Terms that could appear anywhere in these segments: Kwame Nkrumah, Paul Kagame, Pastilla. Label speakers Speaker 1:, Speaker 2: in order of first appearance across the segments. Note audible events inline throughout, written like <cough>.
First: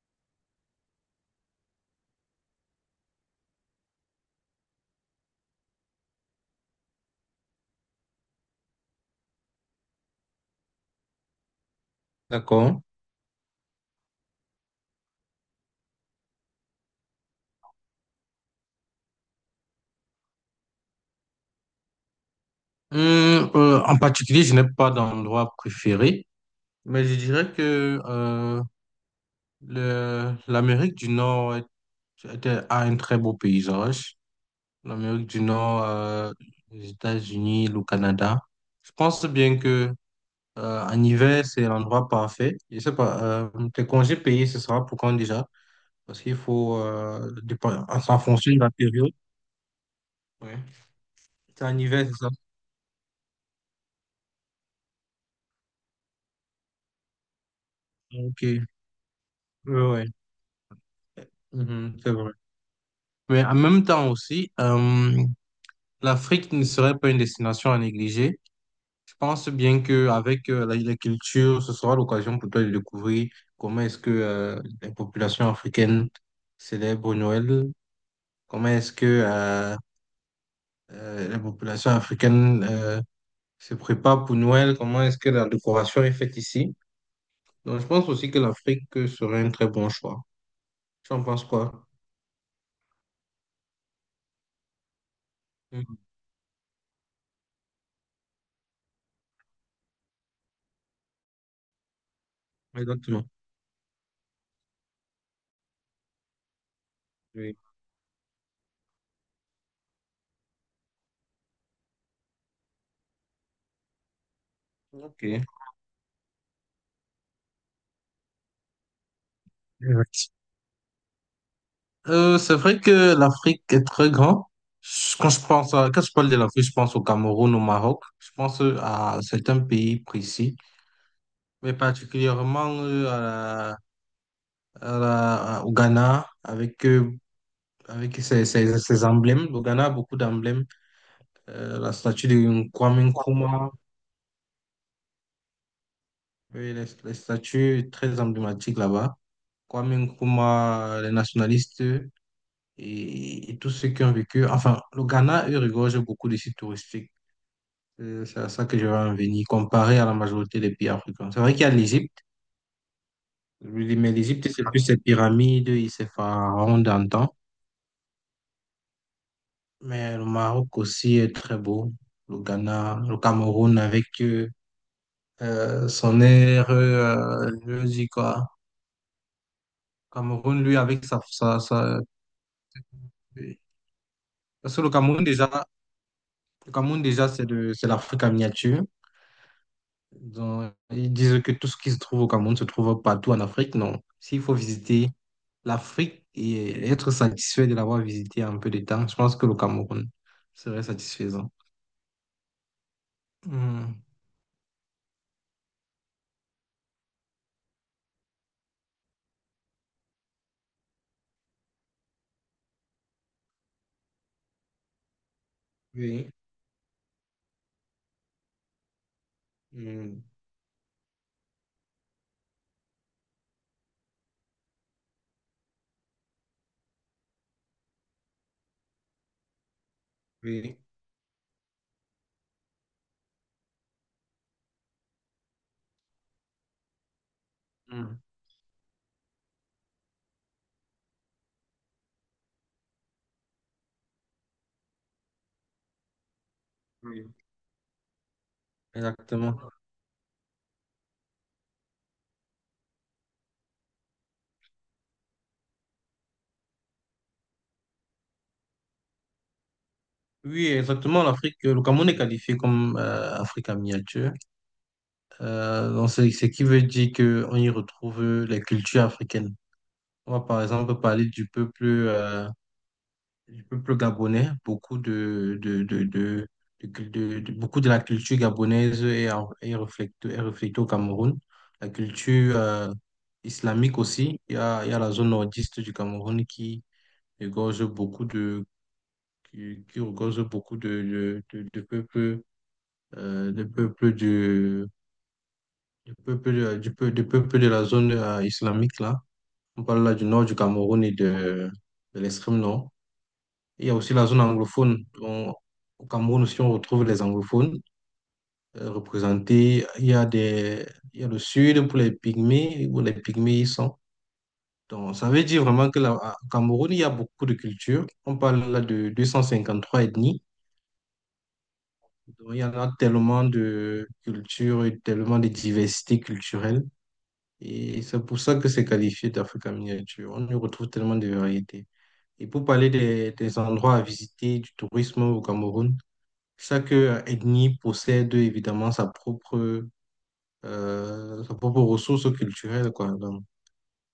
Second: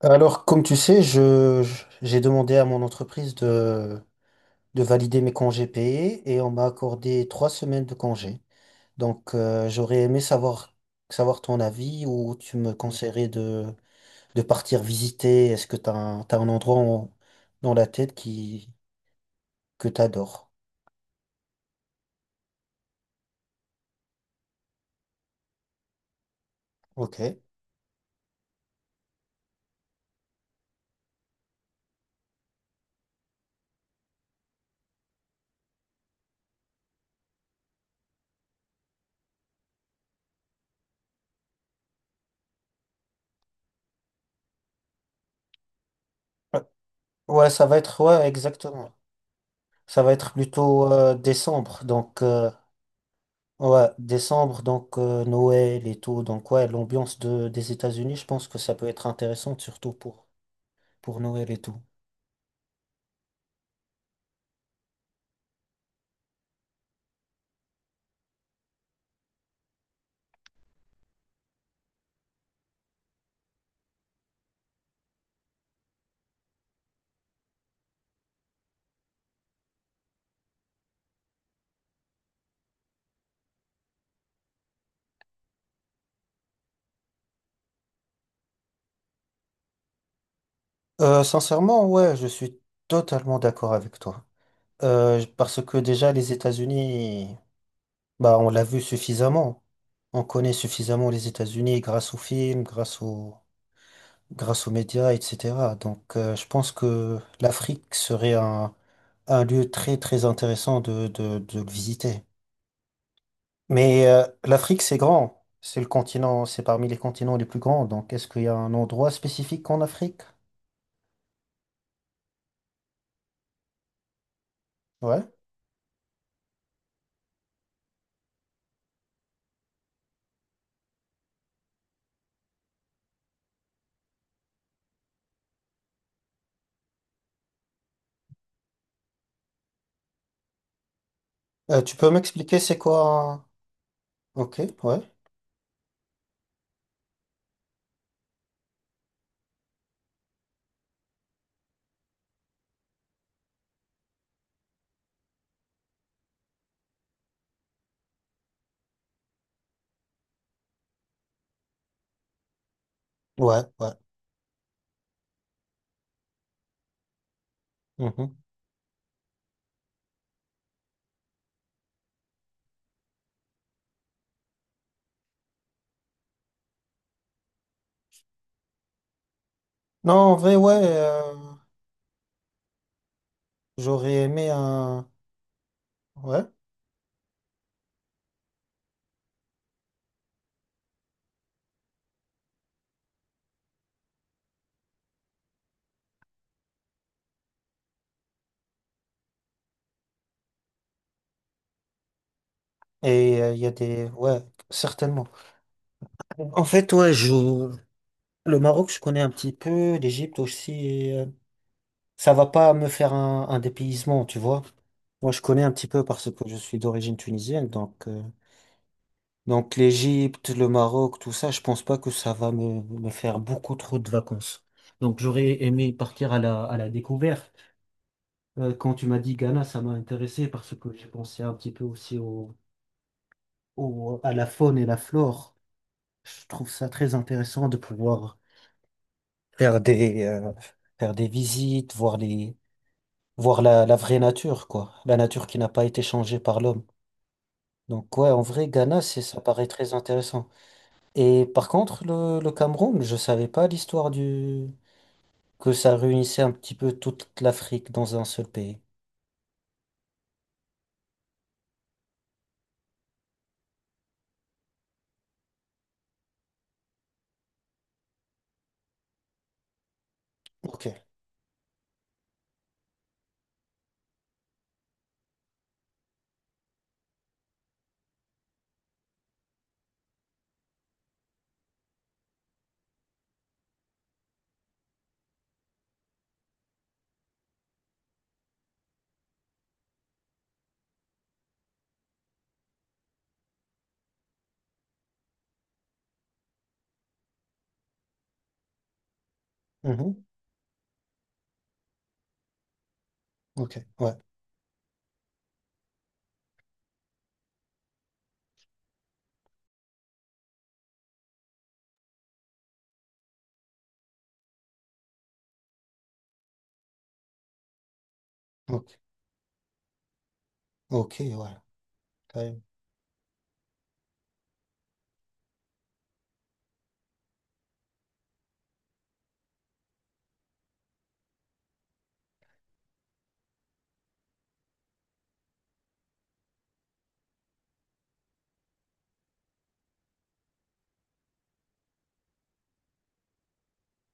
Speaker 1: Alors, comme tu sais, j'ai demandé à mon entreprise de valider mes congés payés et on m'a accordé 3 semaines de congés. Donc, j'aurais aimé savoir, ton avis ou tu me
Speaker 2: D'accord.
Speaker 1: conseillerais de partir visiter. Est-ce que t'as un endroit dans la tête que t'adores?
Speaker 2: En particulier, je n'ai pas d'endroit préféré, mais je
Speaker 1: Ok.
Speaker 2: dirais que l'Amérique du Nord a un très beau paysage. L'Amérique du Nord, les États-Unis, le Canada. Je pense bien que en hiver, c'est l'endroit parfait. Je sais pas, tes congés payés, ce sera pour quand déjà? Parce qu'il faut,
Speaker 1: Ouais, ça va être,
Speaker 2: en
Speaker 1: ouais,
Speaker 2: fonction de la
Speaker 1: exactement.
Speaker 2: période.
Speaker 1: Ça va être
Speaker 2: Ouais.
Speaker 1: plutôt
Speaker 2: C'est en
Speaker 1: décembre.
Speaker 2: hiver, c'est
Speaker 1: Donc,
Speaker 2: ça?
Speaker 1: Ouais, décembre, donc Noël et tout. Donc ouais, l'ambiance des États-Unis, je
Speaker 2: Ok.
Speaker 1: pense que
Speaker 2: Oui,
Speaker 1: ça peut être intéressant, surtout
Speaker 2: oui.
Speaker 1: pour Noël et tout.
Speaker 2: Mhm, c'est vrai. Mais en même temps aussi, l'Afrique ne serait pas une destination à négliger. Je pense bien qu'avec la culture, ce sera l'occasion pour toi de découvrir comment est-ce que les populations africaines célèbrent Noël, comment est-ce que les populations africaines se préparent pour Noël, comment est-ce que la décoration est faite ici. Donc je pense aussi que l'Afrique serait un très bon choix. Tu en penses
Speaker 1: Sincèrement,
Speaker 2: quoi?
Speaker 1: ouais, je suis totalement d'accord avec toi. Parce que
Speaker 2: Mhm.
Speaker 1: déjà, les États-Unis, bah, on l'a vu suffisamment. On connaît suffisamment les États-Unis grâce aux films, grâce
Speaker 2: Exactement.
Speaker 1: aux, grâce aux médias, etc. Donc je pense que
Speaker 2: Oui.
Speaker 1: l'Afrique serait un lieu très, très intéressant de le visiter. Mais l'Afrique, c'est
Speaker 2: Ok.
Speaker 1: grand. C'est le continent, c'est parmi les continents les plus grands. Donc, est-ce qu'il y a un endroit spécifique en Afrique?
Speaker 2: C'est vrai que l'Afrique est très grande.
Speaker 1: Ouais.
Speaker 2: Quand je quand je parle de l'Afrique, je pense au Cameroun, au Maroc. Je pense à certains pays précis, mais particulièrement à la- à au Ghana, avec, avec ses emblèmes. Le Ghana a beaucoup d'emblèmes. La
Speaker 1: Tu peux
Speaker 2: statue
Speaker 1: m'expliquer
Speaker 2: de
Speaker 1: c'est
Speaker 2: Kwame
Speaker 1: quoi?
Speaker 2: Nkrumah,
Speaker 1: Ok, ouais.
Speaker 2: oui, les statues très emblématiques là-bas. Kwame Nkrumah, les nationalistes et tous ceux qui ont vécu. Enfin, le Ghana, eux, regorge beaucoup de sites touristiques. C'est à ça que je vais en venir, comparé à la majorité des pays africains. C'est vrai qu'il y a l'Égypte,
Speaker 1: Ouais, ouais.
Speaker 2: mais l'Égypte, c'est plus ses pyramides et ses pharaons d'antan.
Speaker 1: Mhm.
Speaker 2: Mais le Maroc aussi est très beau. Le Ghana, le Cameroun avec son air, je dis quoi.
Speaker 1: Non, en vrai,
Speaker 2: Cameroun, lui,
Speaker 1: ouais.
Speaker 2: avec
Speaker 1: J'aurais aimé
Speaker 2: parce que
Speaker 1: un. Ouais.
Speaker 2: Le Cameroun, déjà, c'est l'Afrique en miniature. Donc, ils disent que tout ce qui se trouve au Cameroun se trouve partout en Afrique. Non. S'il faut visiter l'Afrique et être satisfait de l'avoir visité en peu de temps, je pense que le Cameroun serait satisfaisant.
Speaker 1: Et il y a
Speaker 2: Hmm,
Speaker 1: des. Ouais, certainement. En fait, ouais, je... Le Maroc, je connais un petit peu. L'Égypte aussi. Et ça va pas me faire un dépaysement, tu vois. Moi, je connais un petit peu
Speaker 2: oui,
Speaker 1: parce que je suis d'origine tunisienne. Donc. Donc
Speaker 2: hmm,
Speaker 1: l'Égypte, le Maroc, tout ça, je pense pas que ça va me faire beaucoup trop de vacances. Donc j'aurais aimé partir à la découverte. Quand tu m'as dit Ghana, ça m'a intéressé parce
Speaker 2: oui,
Speaker 1: que j'ai pensé un petit peu aussi à la faune et la flore. Je trouve ça très intéressant de
Speaker 2: hmm,
Speaker 1: pouvoir faire des, euh, faire des visites, voir la vraie nature, quoi. La nature qui n'a pas été changée par l'homme.
Speaker 2: oui,
Speaker 1: Donc ouais, en vrai, Ghana, ça
Speaker 2: exactement.
Speaker 1: paraît très intéressant. Et par contre, le Cameroun, je savais pas l'histoire du... Que ça réunissait un petit peu toute l'Afrique dans un seul pays.
Speaker 2: Oui, exactement. L'Afrique, le Cameroun est qualifié comme Afrique en miniature. Donc c'est ce qui veut dire qu'on y retrouve les cultures africaines. On va par
Speaker 1: Ok.
Speaker 2: exemple parler du peuple. Du peuple gabonais, beaucoup de beaucoup de la culture gabonaise est est reflétée au Cameroun. La culture islamique aussi. Il y a la zone nordiste du Cameroun qui regorge beaucoup qui regorge beaucoup de peuples, de peuples du peuple, de peuples de la zone islamique là. On parle là du
Speaker 1: Mhm.
Speaker 2: nord du Cameroun et de l'extrême nord.
Speaker 1: Ok.
Speaker 2: Il y a aussi
Speaker 1: Ouais.
Speaker 2: la zone anglophone. Au Cameroun aussi, on retrouve les anglophones représentés. Il y a des, il y a le sud pour les pygmées, où les pygmées y sont. Donc, ça veut dire vraiment que là, au Cameroun, il y a beaucoup de cultures. On parle là
Speaker 1: Ok.
Speaker 2: de 253 ethnies.
Speaker 1: Ok, ouais.
Speaker 2: Donc,
Speaker 1: Quand.
Speaker 2: il y en a tellement de cultures et tellement de diversité culturelle. Et c'est pour ça que c'est qualifié d'Afrique miniature. On y retrouve tellement de variétés. Et pour parler des endroits à visiter, du tourisme au Cameroun, chaque ethnie possède évidemment sa propre ressource culturelle, quoi. Donc,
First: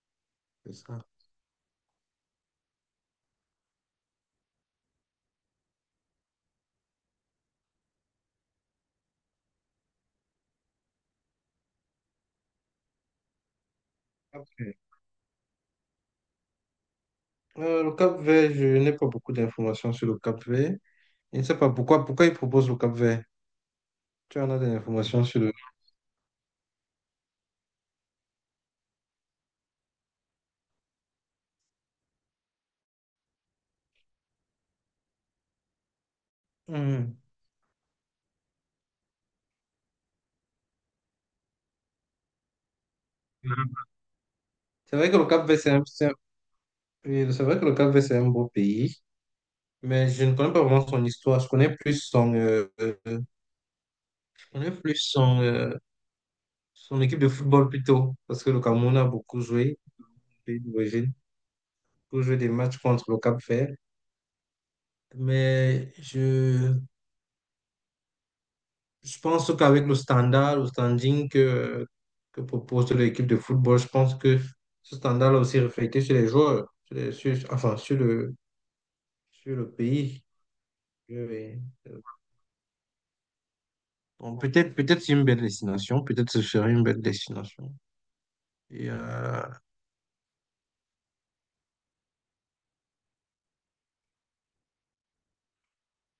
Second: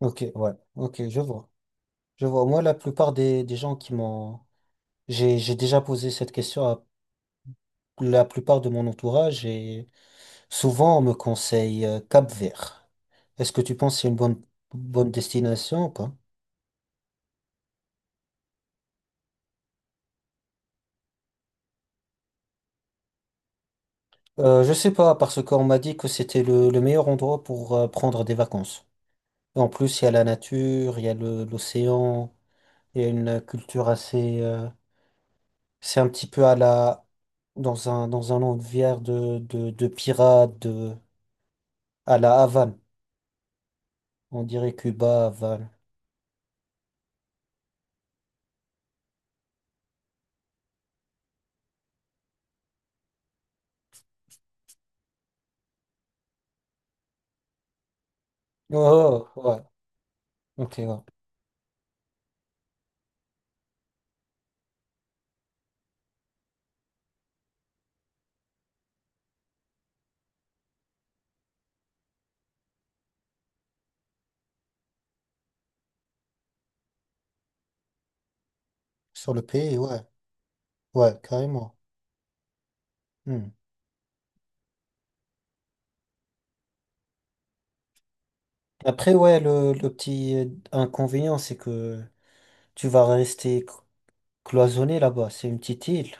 Speaker 1: Ok, ouais.
Speaker 2: c'est ça.
Speaker 1: Ok, je vois. Je vois. Moi, la plupart des gens qui m'ont... J'ai déjà posé cette question à la plupart de mon entourage et souvent on me conseille Cap-Vert. Est-ce que tu penses que c'est une bonne,
Speaker 2: Après,
Speaker 1: bonne destination ou pas?
Speaker 2: le Cap-Vert, je n'ai pas beaucoup d'informations sur le Cap-Vert. Je ne sais pas pourquoi, pourquoi ils proposent le Cap-Vert. Tu en as des
Speaker 1: Je sais pas,
Speaker 2: informations sur
Speaker 1: parce
Speaker 2: le...
Speaker 1: qu'on m'a dit que c'était le meilleur endroit pour prendre des vacances. Et en plus, il y a la nature, il y a l'océan, il y a une culture assez... C'est un petit peu à la...
Speaker 2: Hmm.
Speaker 1: Dans un univers de pirates, à la Havane. On dirait
Speaker 2: C'est vrai que
Speaker 1: Cuba,
Speaker 2: le Cap-Vert,
Speaker 1: Havane.
Speaker 2: oui, c'est vrai que le Cap-Vert, c'est un beau pays, mais je ne connais pas vraiment son histoire. Je connais plus son, je connais plus son, son équipe de football plutôt, parce que le
Speaker 1: Oh,
Speaker 2: Cameroun a
Speaker 1: oh,
Speaker 2: beaucoup
Speaker 1: oh, ouais,
Speaker 2: joué, le pays
Speaker 1: ok, ouais.
Speaker 2: d'origine, pour jouer des matchs contre le Cap-Vert. Mais je pense qu'avec le standard, le standing que propose l'équipe de football, je pense que ce standard là aussi reflété sur les joueurs, enfin
Speaker 1: Sur le
Speaker 2: sur le
Speaker 1: pays, ouais,
Speaker 2: pays. Je
Speaker 1: ouais,
Speaker 2: vais-
Speaker 1: carrément.
Speaker 2: euh,
Speaker 1: Hmm.
Speaker 2: Bon, peut-être c'est une belle destination, peut-être ce serait une belle destination. Et
Speaker 1: Après, ouais, le petit inconvénient, c'est que tu vas rester cloisonné là-bas. C'est une petite île.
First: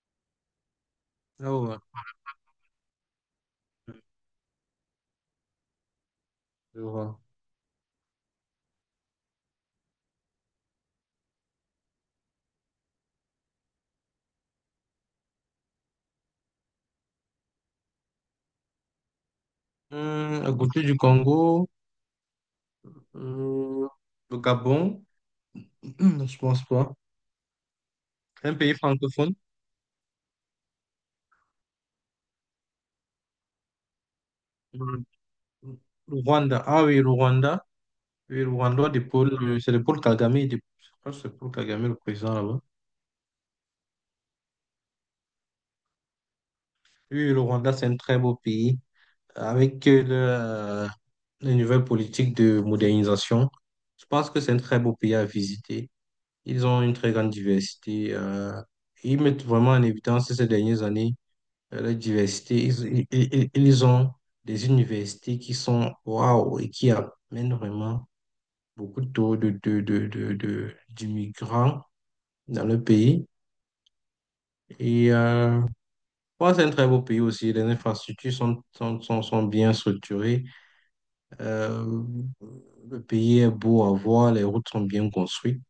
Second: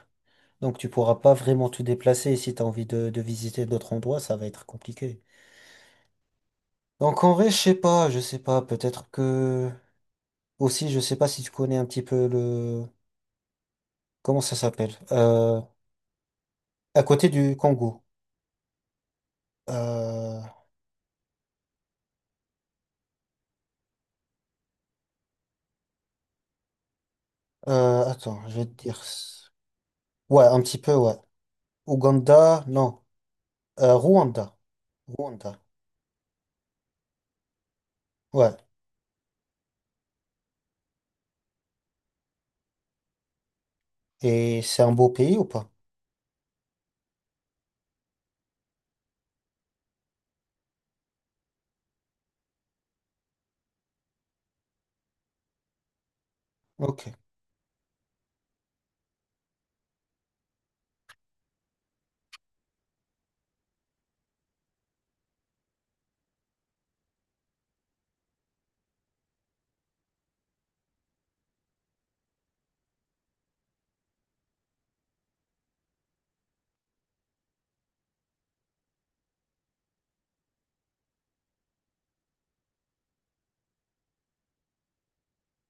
Speaker 1: Donc tu pourras pas
Speaker 2: là,
Speaker 1: vraiment
Speaker 2: ouais,
Speaker 1: te déplacer. Si tu as envie de visiter d'autres endroits, ça va être compliqué.
Speaker 2: je vois.
Speaker 1: Donc en vrai, je sais pas, je sais pas. Peut-être que aussi, je sais pas si tu connais un petit peu le comment ça s'appelle. À côté du Congo. Euh,
Speaker 2: À côté du Congo, hum, le Gabon, <clears throat> je pense pas.
Speaker 1: Attends,
Speaker 2: Un
Speaker 1: je vais
Speaker 2: pays
Speaker 1: te dire.
Speaker 2: francophone.
Speaker 1: Ouais, un petit peu, ouais. Ouganda, non. Rwanda. Rwanda.
Speaker 2: Le Rwanda. Ah oui, le Rwanda. Oui, le
Speaker 1: Ouais.
Speaker 2: Rwanda de Paul, c'est le Paul Kagame. Je crois que c'est Paul Kagame, le président là-bas.
Speaker 1: Et c'est un beau pays ou pas?
Speaker 2: Oui, le Rwanda, c'est un très beau pays avec les nouvelles politiques de modernisation. Je pense que c'est un très beau pays à visiter. Ils ont une
Speaker 1: Ok.
Speaker 2: très grande diversité. Ils mettent vraiment en évidence ces dernières années la diversité. Ils ont des universités qui sont waouh et qui amènent vraiment beaucoup taux de d'immigrants dans le pays. Et bon, c'est un très beau pays aussi. Les infrastructures sont bien structurées. Euh, le pays est beau à voir, les routes sont bien construites.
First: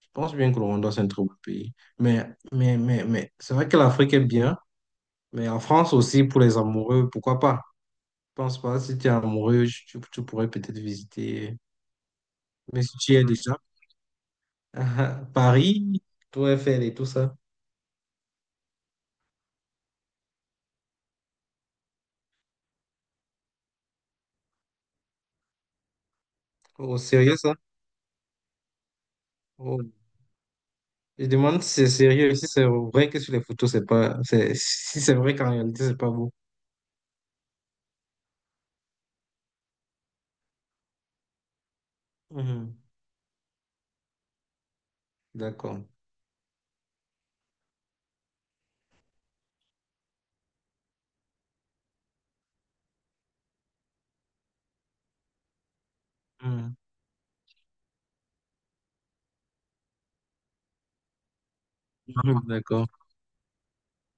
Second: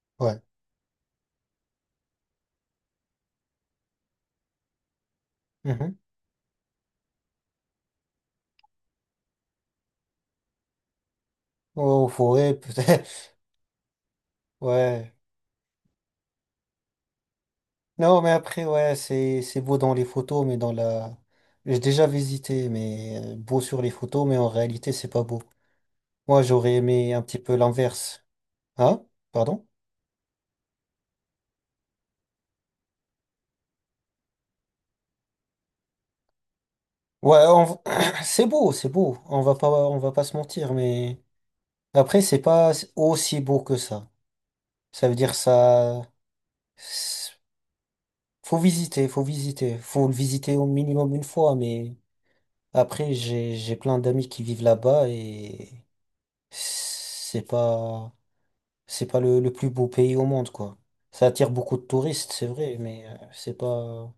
Speaker 2: Je pense
Speaker 1: Ouais.
Speaker 2: bien que le Rwanda, c'est un très beau pays. Mais, mais c'est vrai que l'Afrique est bien, mais en France
Speaker 1: Mhm.
Speaker 2: aussi, pour les amoureux, pourquoi pas? Je pense pas, si tu es amoureux, tu pourrais peut-être visiter,
Speaker 1: Oh, forêt,
Speaker 2: mais si tu y es
Speaker 1: peut-être.
Speaker 2: déjà,
Speaker 1: <laughs> Ouais.
Speaker 2: <laughs> Paris, tout Eiffel et tout ça.
Speaker 1: Non, mais après, ouais, c'est beau dans les photos, mais dans la... J'ai déjà visité, mais beau sur les photos, mais en réalité, c'est pas beau. Moi, j'aurais
Speaker 2: Au
Speaker 1: aimé un
Speaker 2: sérieux,
Speaker 1: petit
Speaker 2: ça?
Speaker 1: peu l'inverse. Hein? Pardon?
Speaker 2: Oh. Je demande si c'est sérieux, si c'est vrai que sur les photos, c'est pas, c'est, si c'est vrai qu'en réalité, c'est pas beau.
Speaker 1: Ouais, <clears throat> c'est beau, c'est beau. On va pas se mentir, mais après, c'est pas
Speaker 2: Mhm.
Speaker 1: aussi beau que ça. Ça veut dire
Speaker 2: D'accord.
Speaker 1: ça... C'est- Faut visiter, faut visiter. Faut le visiter au minimum une fois, mais après, j'ai plein d'amis qui vivent là-bas et
Speaker 2: Mhm.
Speaker 1: c'est pas... C'est pas le plus beau pays au monde, quoi. Ça attire beaucoup de touristes,
Speaker 2: Mhm.
Speaker 1: c'est vrai,
Speaker 2: D'accord.
Speaker 1: mais c'est pas,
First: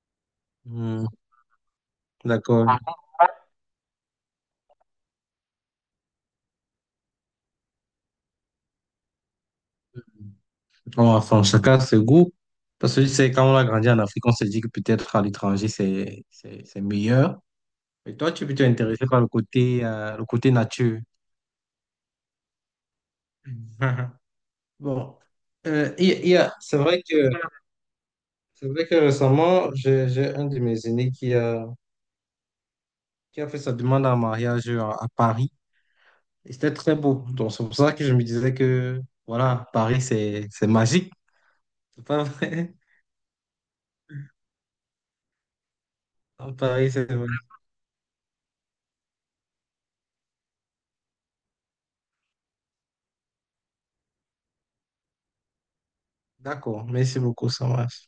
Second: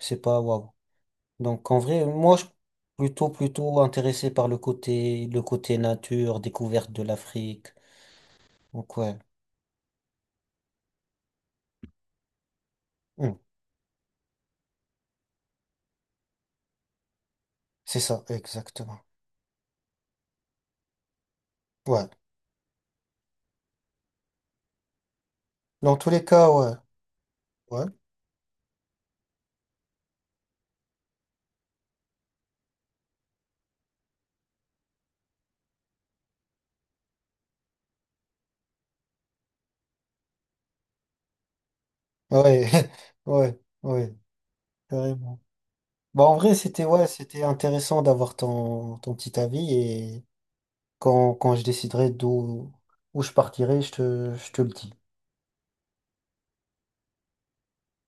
Speaker 1: c'est pas waouh.
Speaker 2: Mhm.
Speaker 1: Donc, en vrai, moi, je suis
Speaker 2: D'accord.
Speaker 1: plutôt intéressé par le côté nature, découverte de l'Afrique. Donc, ouais,
Speaker 2: Bon, enfin, chacun a ses goûts. Parce que c'est
Speaker 1: hmm,
Speaker 2: quand on a grandi en Afrique, on se dit que peut-être à l'étranger, c'est meilleur.
Speaker 1: c'est
Speaker 2: Et
Speaker 1: ça,
Speaker 2: toi, tu es plutôt
Speaker 1: exactement.
Speaker 2: intéressé par le côté nature.
Speaker 1: Ouais.
Speaker 2: <laughs> Mhm. Bon, Euh,
Speaker 1: Dans
Speaker 2: il
Speaker 1: tous
Speaker 2: y a-
Speaker 1: les
Speaker 2: il y
Speaker 1: cas,
Speaker 2: a-
Speaker 1: ouais.
Speaker 2: c'est vrai que,
Speaker 1: Ouais.
Speaker 2: c'est vrai que récemment, j'ai un de mes aînés qui a fait sa demande en mariage à Paris. Et c'était très beau. Donc, c'est pour ça que je me disais que, voilà, Paris, c'est magique. C'est pas
Speaker 1: Ouais.
Speaker 2: vrai?
Speaker 1: <laughs> Ouais. Ouais. Carrément. Bah, en vrai,
Speaker 2: <laughs>
Speaker 1: c'était,
Speaker 2: Paris,
Speaker 1: ouais,
Speaker 2: c'est magique.
Speaker 1: c'était intéressant d'avoir ton petit avis et quand je déciderai où je partirai, je te le dis.
Speaker 2: D'accord. Merci beaucoup, Samras.